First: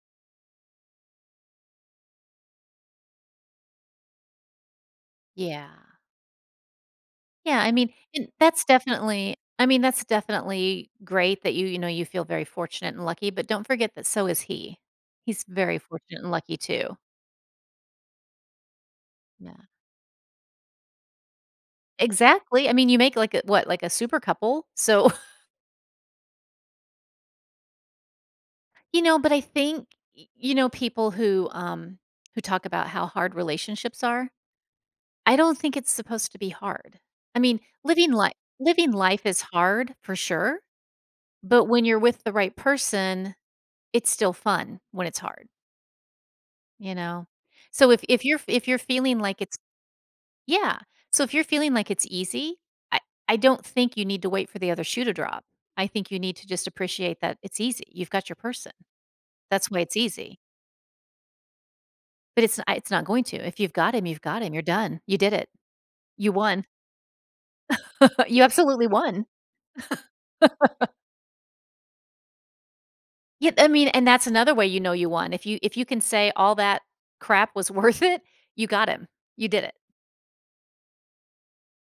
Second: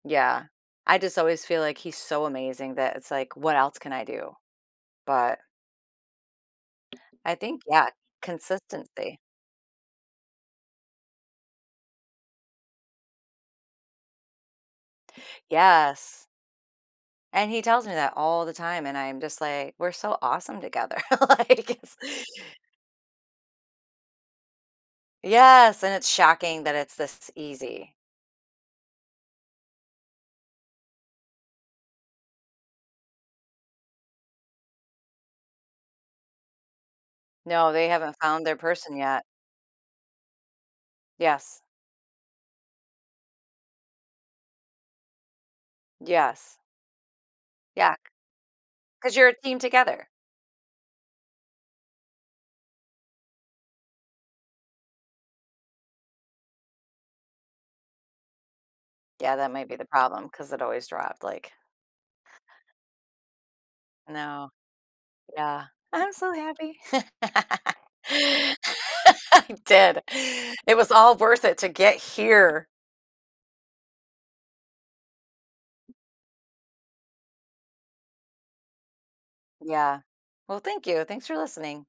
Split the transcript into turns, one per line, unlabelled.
Yeah. I just always feel like he's so amazing that it's, like, what else can I do? But
Yeah.
I
Yeah,
think,
I
yeah,
mean and that's
consistency.
definitely I mean, that's definitely great that you, you know, you feel very fortunate and lucky, but don't forget that so is he. He's very fortunate
Yes.
and lucky, too.
And he tells me that all the time, and I'm just
Yeah.
like, "We're so awesome together.” Like, it's
Exactly. I mean, you make, like, a what? Like a super couple. So
Yes, and it's shocking that it's this easy.
You know, but I think, y you know, people who, um, who talk about how hard relationships are, I don't think it's supposed to be hard. I mean,
No, they
living
haven't
li
found their
living
person yet.
life is hard for sure,
Yes.
but when you're with the right person, it's still fun when it's hard.
Yes.
You know? So,
Yeah, c
if if you're if you're
'cause
feeling
you're a
like it's
team together.
yeah. So, if you're feeling like it's easy, I I don't think you need to wait for the other shoe to drop. I think you need to just appreciate that it's easy, you've got your person,
Yeah, that might
that's
be
why
the
it's
problem,
easy.
'cause it always dropped, like
But it's n it's not going to. If you've got him, you've got
No.
him. You're done, you did it.
Yeah. I'm so
You won.
happy.
You absolutely won.
I did. It was all worth it to get here.
Ye I mean, and that's another way you know you won. If you if you can say all that crap was worth it, you got him. You did it.
Yeah. Well, thank you. Thanks for listening.